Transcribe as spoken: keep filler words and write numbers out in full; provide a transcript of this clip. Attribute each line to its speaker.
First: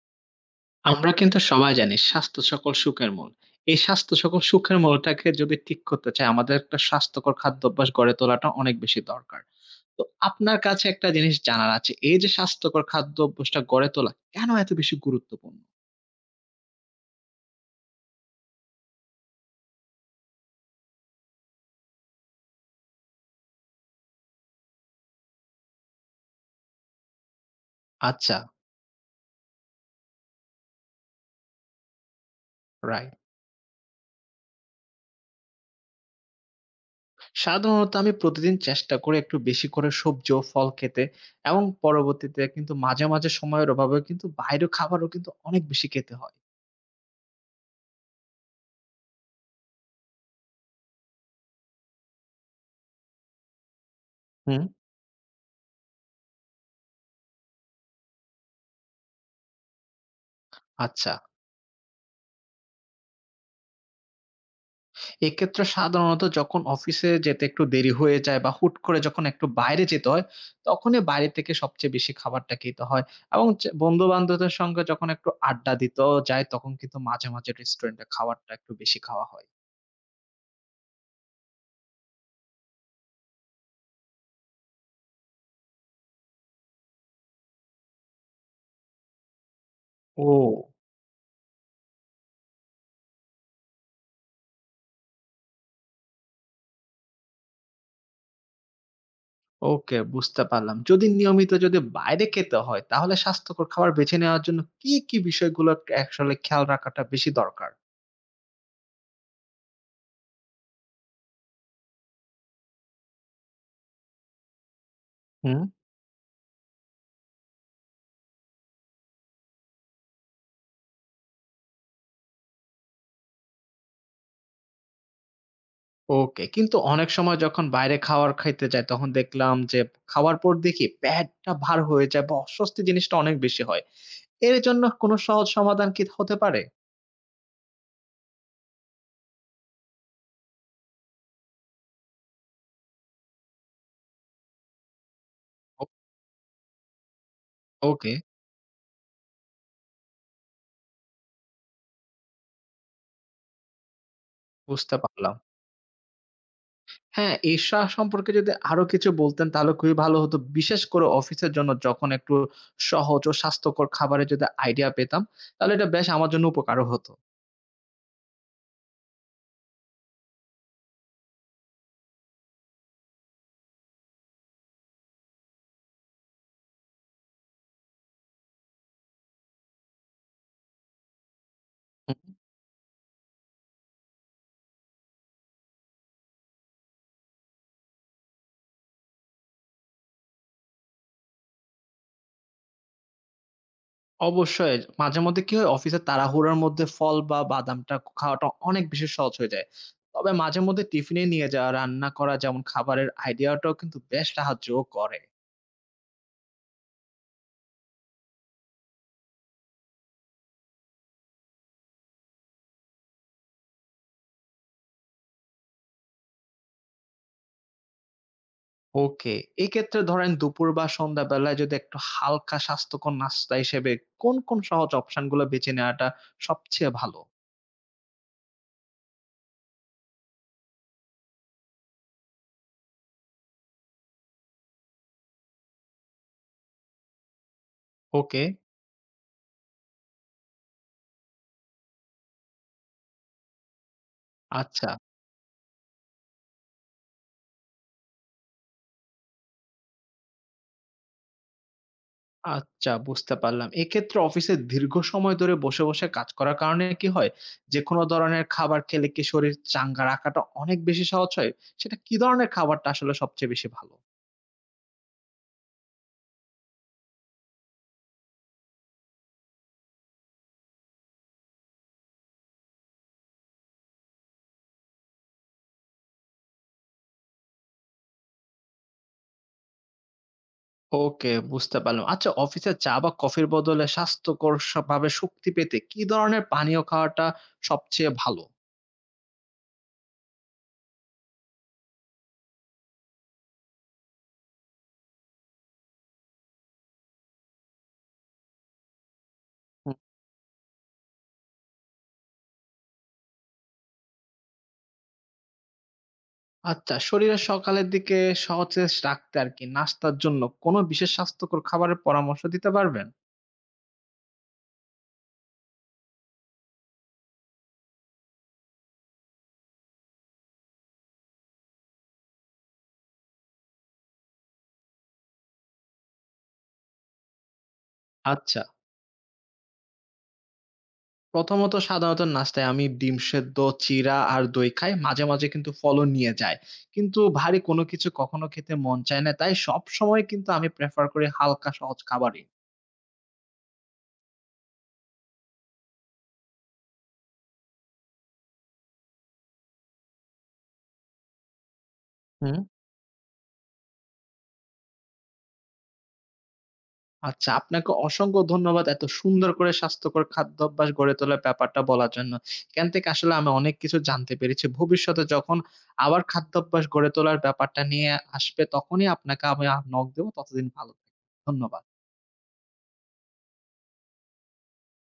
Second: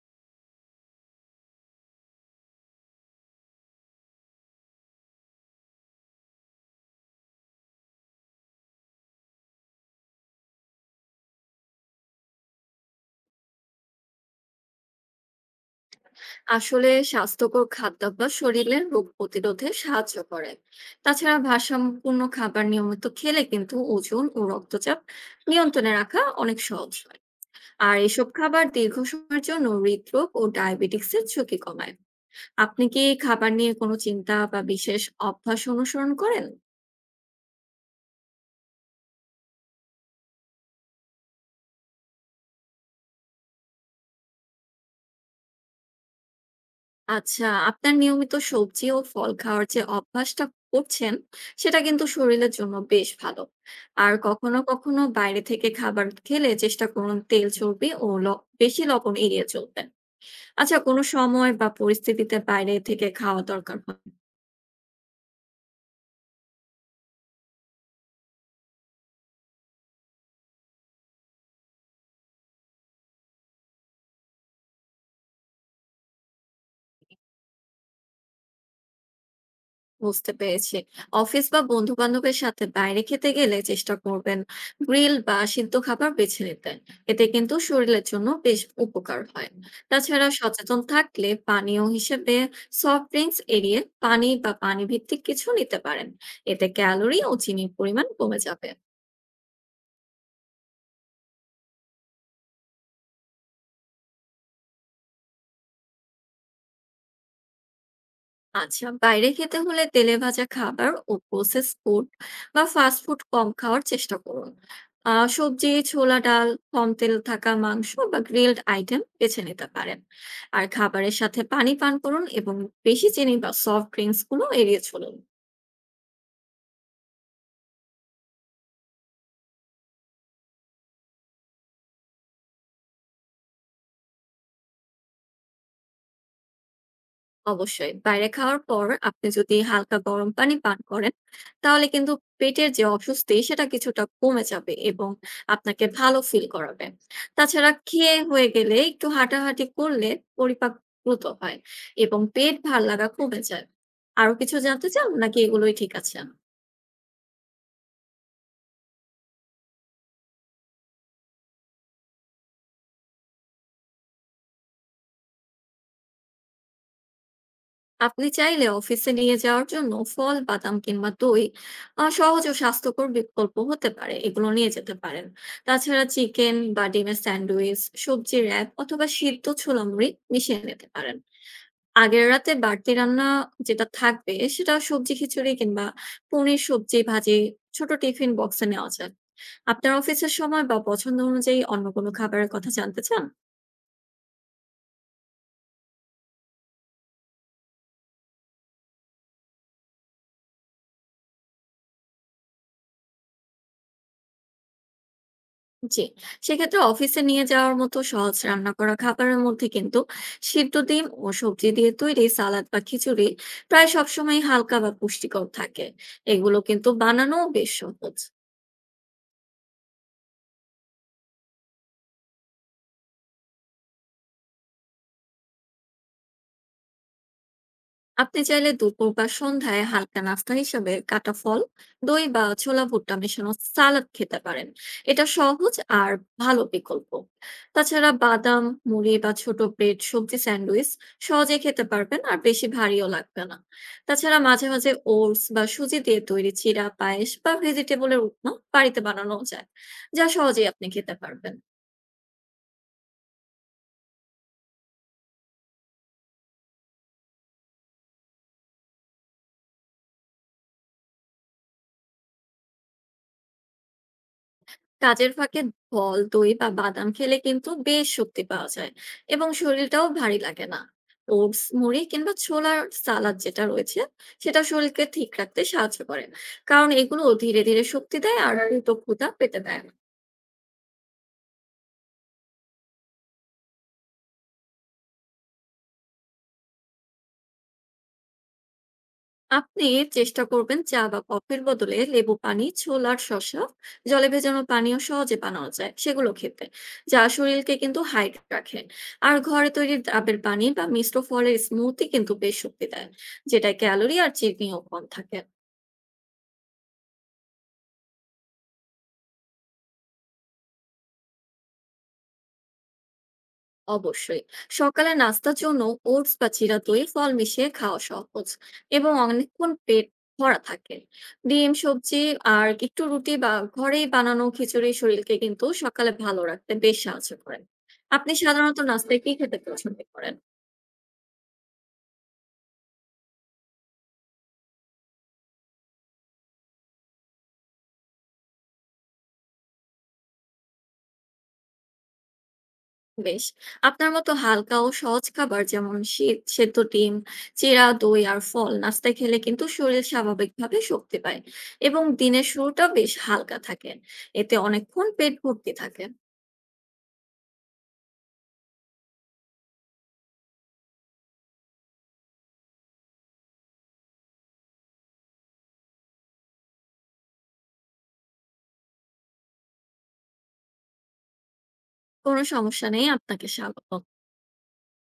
Speaker 1: আমরা কিন্তু সবাই জানি স্বাস্থ্য সকল সুখের মূল। এই স্বাস্থ্য সকল সুখের মূলটাকে যদি ঠিক করতে চাই আমাদের একটা স্বাস্থ্যকর খাদ্যাভ্যাস গড়ে তোলাটা অনেক বেশি দরকার। তো আপনার কাছে একটা জিনিস জানার আছে। এই যে স্বাস্থ্যকর খাদ্যাভ্যাসটা গড়ে তোলা কেন এত বেশি গুরুত্বপূর্ণ?
Speaker 2: আসলে স্বাস্থ্যকর খাদ্যাভ্যাস শরীরের রোগ প্রতিরোধে সাহায্য করে। তাছাড়া ভারসাম্যপূর্ণ খাবার নিয়মিত খেলে কিন্তু ওজন ও রক্তচাপ নিয়ন্ত্রণে রাখা অনেক সহজ হয়। আর এসব
Speaker 1: আচ্ছা,
Speaker 2: খাবার দীর্ঘ সময়ের জন্য হৃদরোগ ও ডায়াবেটিক্সের ঝুঁকি কমায়। আপনি কি
Speaker 1: রাইট।
Speaker 2: খাবার নিয়ে কোনো চিন্তা বা বিশেষ অভ্যাস অনুসরণ করেন?
Speaker 1: সাধারণত আমি প্রতিদিন চেষ্টা করি একটু বেশি করে সবজি ও ফল খেতে এবং পরবর্তীতে কিন্তু মাঝে, মাঝে সময়ের অভাবেও কিন্তু বাইরের খাবারও কিন্তু অনেক বেশি খেতে হয়।
Speaker 2: আচ্ছা, আপনার নিয়মিত সবজি ও ফল খাওয়ার যে অভ্যাসটা করছেন, সেটা কিন্তু শরীরের জন্য বেশ ভালো। আর কখনো,
Speaker 1: হুম।
Speaker 2: কখনো বাইরে থেকে খাবার খেলে চেষ্টা করুন তেল, চর্বি ও ল বেশি লবণ এড়িয়ে চলতে। আচ্ছা, কোনো
Speaker 1: আচ্ছা।
Speaker 2: সময় বা পরিস্থিতিতে বাইরে থেকে খাওয়া দরকার হয়?
Speaker 1: এক্ষেত্রে সাধারণত যখন অফিসে যেতে একটু দেরি হয়ে যায় বা হুট করে যখন একটু বাইরে যেতে হয়, তখনই বাইরে থেকে সবচেয়ে বেশি খাবারটা খেতে হয়। এবং চে বন্ধু-বান্ধবদের সঙ্গে যখন একটু আড্ডা দিতেও যাই, তখন কিন্তু মাঝে, মাঝে রেস্টুরেন্টে খাবারটা একটু বেশি খাওয়া হয়।
Speaker 2: বুঝতে পেরেছি। অফিস বা বন্ধু-বান্ধবের সাথে বাইরে খেতে গেলে চেষ্টা করবেন গ্রিল বা সিদ্ধ খাবার বেছে নিতে। এতে কিন্তু শরীরের জন্য বেশ উপকার হয়। তাছাড়া
Speaker 1: ও!
Speaker 2: সচেতন থাকলে পানীয় হিসেবে সফট ড্রিঙ্কস এড়িয়ে পানি বা পানি ভিত্তিক কিছু নিতে পারেন। এতে ক্যালোরি ও চিনির পরিমাণ কমে যাবে।
Speaker 1: ওকে, বুঝতে পারলাম। যদি নিয়মিত যদি বাইরে খেতে হয়, তাহলে স্বাস্থ্যকর খাবার বেছে নেওয়ার জন্য কি, কি বিষয়গুলো আসলে খেয়াল রাখাটা বেশি দরকার?
Speaker 2: আচ্ছা, বাইরে খেতে হলে তেলে ভাজা খাবার ও প্রসেস ফুড বা ফাস্ট ফুড কম খাওয়ার চেষ্টা করুন। আহ
Speaker 1: হুম।
Speaker 2: সবজি, ছোলা, ডাল, কম তেল থাকা মাংস বা গ্রিলড আইটেম বেছে নিতে পারেন। আর খাবারের সাথে পানি পান করুন এবং বেশি চিনি বা সফট ড্রিঙ্কস গুলো এড়িয়ে চলুন।
Speaker 1: ওকে। কিন্তু অনেক সময় যখন বাইরে খাওয়ার খাইতে যাই তখন দেখলাম যে খাওয়ার পর দেখি পেটটা ভার হয়ে যায় বা অস্বস্তি জিনিসটা অনেক বেশি হয়। এর জন্য কোনো সহজ সমাধান কি হতে পারে?
Speaker 2: অবশ্যই বাইরে খাওয়ার পর আপনি যদি হালকা গরম পানি পান করেন, তাহলে কিন্তু পেটের যে অস্বস্তি সেটা কিছুটা কমে যাবে এবং
Speaker 1: ও,
Speaker 2: আপনাকে ভালো ফিল করাবে। তাছাড়া
Speaker 1: ওকে,
Speaker 2: খেয়ে হয়ে গেলে একটু হাঁটাহাঁটি করলে পরিপাক দ্রুত হয় এবং পেট ভার লাগা কমে যায়। আরো কিছু জানতে
Speaker 1: বুঝতে
Speaker 2: চান
Speaker 1: পারলাম।
Speaker 2: নাকি এগুলোই ঠিক আছে?
Speaker 1: হ্যাঁ, ঈর্ষা সম্পর্কে যদি আরো কিছু বলতেন তাহলে খুবই ভালো হতো। বিশেষ করে অফিসের জন্য যখন একটু সহজ ও স্বাস্থ্যকর খাবারের যদি আইডিয়া পেতাম তাহলে এটা বেশ আমার জন্য উপকারও হতো।
Speaker 2: আপনি চাইলে অফিসে নিয়ে যাওয়ার জন্য ফল, বাদাম কিংবা দই, আহ, সহজ ও স্বাস্থ্যকর বিকল্প হতে পারে, এগুলো নিয়ে যেতে পারেন। তাছাড়া চিকেন বা ডিমের স্যান্ডউইচ, সবজি র্যাপ অথবা সিদ্ধ ছোলামুড়ি মিশিয়ে নিতে পারেন।
Speaker 1: হু।
Speaker 2: আগের রাতে বাড়তি রান্না যেটা থাকবে সেটা সবজি খিচুড়ি কিংবা পনির সবজি ভাজি ছোট টিফিন বক্সে নেওয়া যায়। আপনার অফিসের সময় বা পছন্দ অনুযায়ী অন্য কোনো খাবারের কথা জানতে চান?
Speaker 1: অবশ্যই। মাঝেমধ্যে কি হয়? অফিসের তাড়াহুড়োর মধ্যে ফল বা বাদামটা খাওয়াটা অনেক বেশি সহজ হয়ে যায়। তবে মাঝেমধ্যে টিফিনে নিয়ে যাওয়া, রান্না করা যেমন খাবারের আইডিয়াটাও কিন্তু বেশ সাহায্যও করে।
Speaker 2: জি, সেক্ষেত্রে অফিসে নিয়ে যাওয়ার মতো সহজ রান্না করা খাবারের মধ্যে কিন্তু সিদ্ধ ডিম ও সবজি দিয়ে তৈরি সালাদ বা খিচুড়ি প্রায় সবসময় হালকা বা পুষ্টিকর থাকে। এগুলো কিন্তু বানানো বেশ সহজ।
Speaker 1: ওকে, এক্ষেত্রে ধরেন দুপুর বা সন্ধ্যাবেলায় যদি একটু হালকা স্বাস্থ্যকর নাস্তা হিসেবে কোন, কোন সহজ অপশনগুলো বেছে নেওয়াটা সবচেয়ে ভালো?
Speaker 2: আপনি চাইলে দুপুর বা সন্ধ্যায় হালকা নাস্তা হিসেবে কাটা ফল, দই বা ছোলা ভুট্টা মেশানো সালাদ খেতে পারেন। এটা সহজ আর ভালো বিকল্প। তাছাড়া
Speaker 1: ওকে,
Speaker 2: বাদাম, মুড়ি বা ছোট ব্রেড সবজি স্যান্ডউইচ সহজে খেতে পারবেন, আর বেশি ভারীও লাগবে না। তাছাড়া মাঝে
Speaker 1: আচ্ছা।
Speaker 2: মাঝে ওটস বা সুজি দিয়ে তৈরি চিড়া পায়েস বা ভেজিটেবলের উপমা বাড়িতে বানানো যায়, যা সহজেই আপনি খেতে পারবেন।
Speaker 1: আচ্ছা বুঝতে পারলাম। এক্ষেত্রে অফিসে দীর্ঘ সময় ধরে বসে, বসে কাজ করার কারণে কি হয়? যেকোনো ধরনের খাবার খেলে কি শরীর চাঙ্গা রাখাটা অনেক বেশি সহজ হয়? সেটা কি ধরনের খাবারটা আসলে সবচেয়ে বেশি ভালো?
Speaker 2: কাজের ফাঁকে ফল, দই বা বাদাম খেলে কিন্তু বেশ শক্তি পাওয়া যায় এবং শরীরটাও ভারী লাগে না। ওটস, মুড়ি কিংবা ছোলার সালাদ যেটা রয়েছে সেটা শরীরকে ঠিক রাখতে সাহায্য করে, কারণ এগুলো ধীরে ধীরে শক্তি দেয় আর দ্রুত ক্ষুধা পেতে দেয় না।
Speaker 1: ওকে বুঝতে পারলাম। আচ্ছা অফিসে চা বা কফির বদলে স্বাস্থ্যকর স ভাবে শক্তি পেতে কি ধরনের পানীয় খাওয়াটা সবচেয়ে ভালো?
Speaker 2: আপনি চেষ্টা করবেন চা বা কফির বদলে লেবু পানি, ছোলার শসা জলে ভেজানো পানীয় সহজে বানানো যায় সেগুলো খেতে, যা শরীরকে কিন্তু হাইড রাখে। আর ঘরে
Speaker 1: হুম।
Speaker 2: তৈরি ডাবের পানি বা মিশ্র ফলের স্মুদি কিন্তু বেশ শক্তি দেয়, যেটা ক্যালোরি আর চিনিও কম থাকে।
Speaker 1: আচ্ছা শরীরের সকালের দিকে সতেজ রাখতে আর কি নাস্তার জন্য কোন বিশেষ স্বাস্থ্যকর খাবারের পরামর্শ দিতে পারবেন?
Speaker 2: অবশ্যই সকালে নাস্তার জন্য ওটস বা চিরা, দই, ফল মিশিয়ে খাওয়া সহজ এবং অনেকক্ষণ পেট ভরা থাকে। ডিম, সবজি আর একটু রুটি বা ঘরেই বানানো খিচুড়ি শরীরকে কিন্তু সকালে ভালো রাখতে বেশ সাহায্য করে। আপনি
Speaker 1: আচ্ছা।
Speaker 2: সাধারণত নাস্তায় কি খেতে পছন্দ করেন?
Speaker 1: প্রথমত সাধারণত নাস্তায় আমি ডিম সেদ্ধ, চিড়া আর দই খাই। মাঝে, মাঝে কিন্তু ফলও নিয়ে যাই। কিন্তু ভারী কোনো কিছু কখনো খেতে মন চায় না। তাই সবসময় কিন্তু আমি প্রেফার করি হালকা সহজ খাবারই।
Speaker 2: বেশ, আপনার মতো হালকা ও সহজ খাবার যেমন শি- সেদ্ধ ডিম, চিরা, দই আর ফল নাস্তায় খেলে কিন্তু শরীর স্বাভাবিকভাবে শক্তি পায় এবং দিনের
Speaker 1: হুম।
Speaker 2: শুরুটা বেশ হালকা থাকে। এতে অনেকক্ষণ পেট ভর্তি থাকে।
Speaker 1: আচ্ছা, আপনাকে অসংখ্য ধন্যবাদ এত সুন্দর করে স্বাস্থ্যকর খাদ্যাভ্যাস গড়ে তোলার ব্যাপারটা বলার জন্য। এখান থেকে আসলে আমি অনেক কিছু জানতে পেরেছি। ভবিষ্যতে যখন আবার খাদ্যাভ্যাস গড়ে তোলার ব্যাপারটা নিয়ে আসবে, তখনই আপনাকে আমি আ নক দেব। ততদিন ভালো থাকবেন। ধন্যবাদ।
Speaker 2: কোনো সমস্যা নেই। আপনাকে স্বাগতম।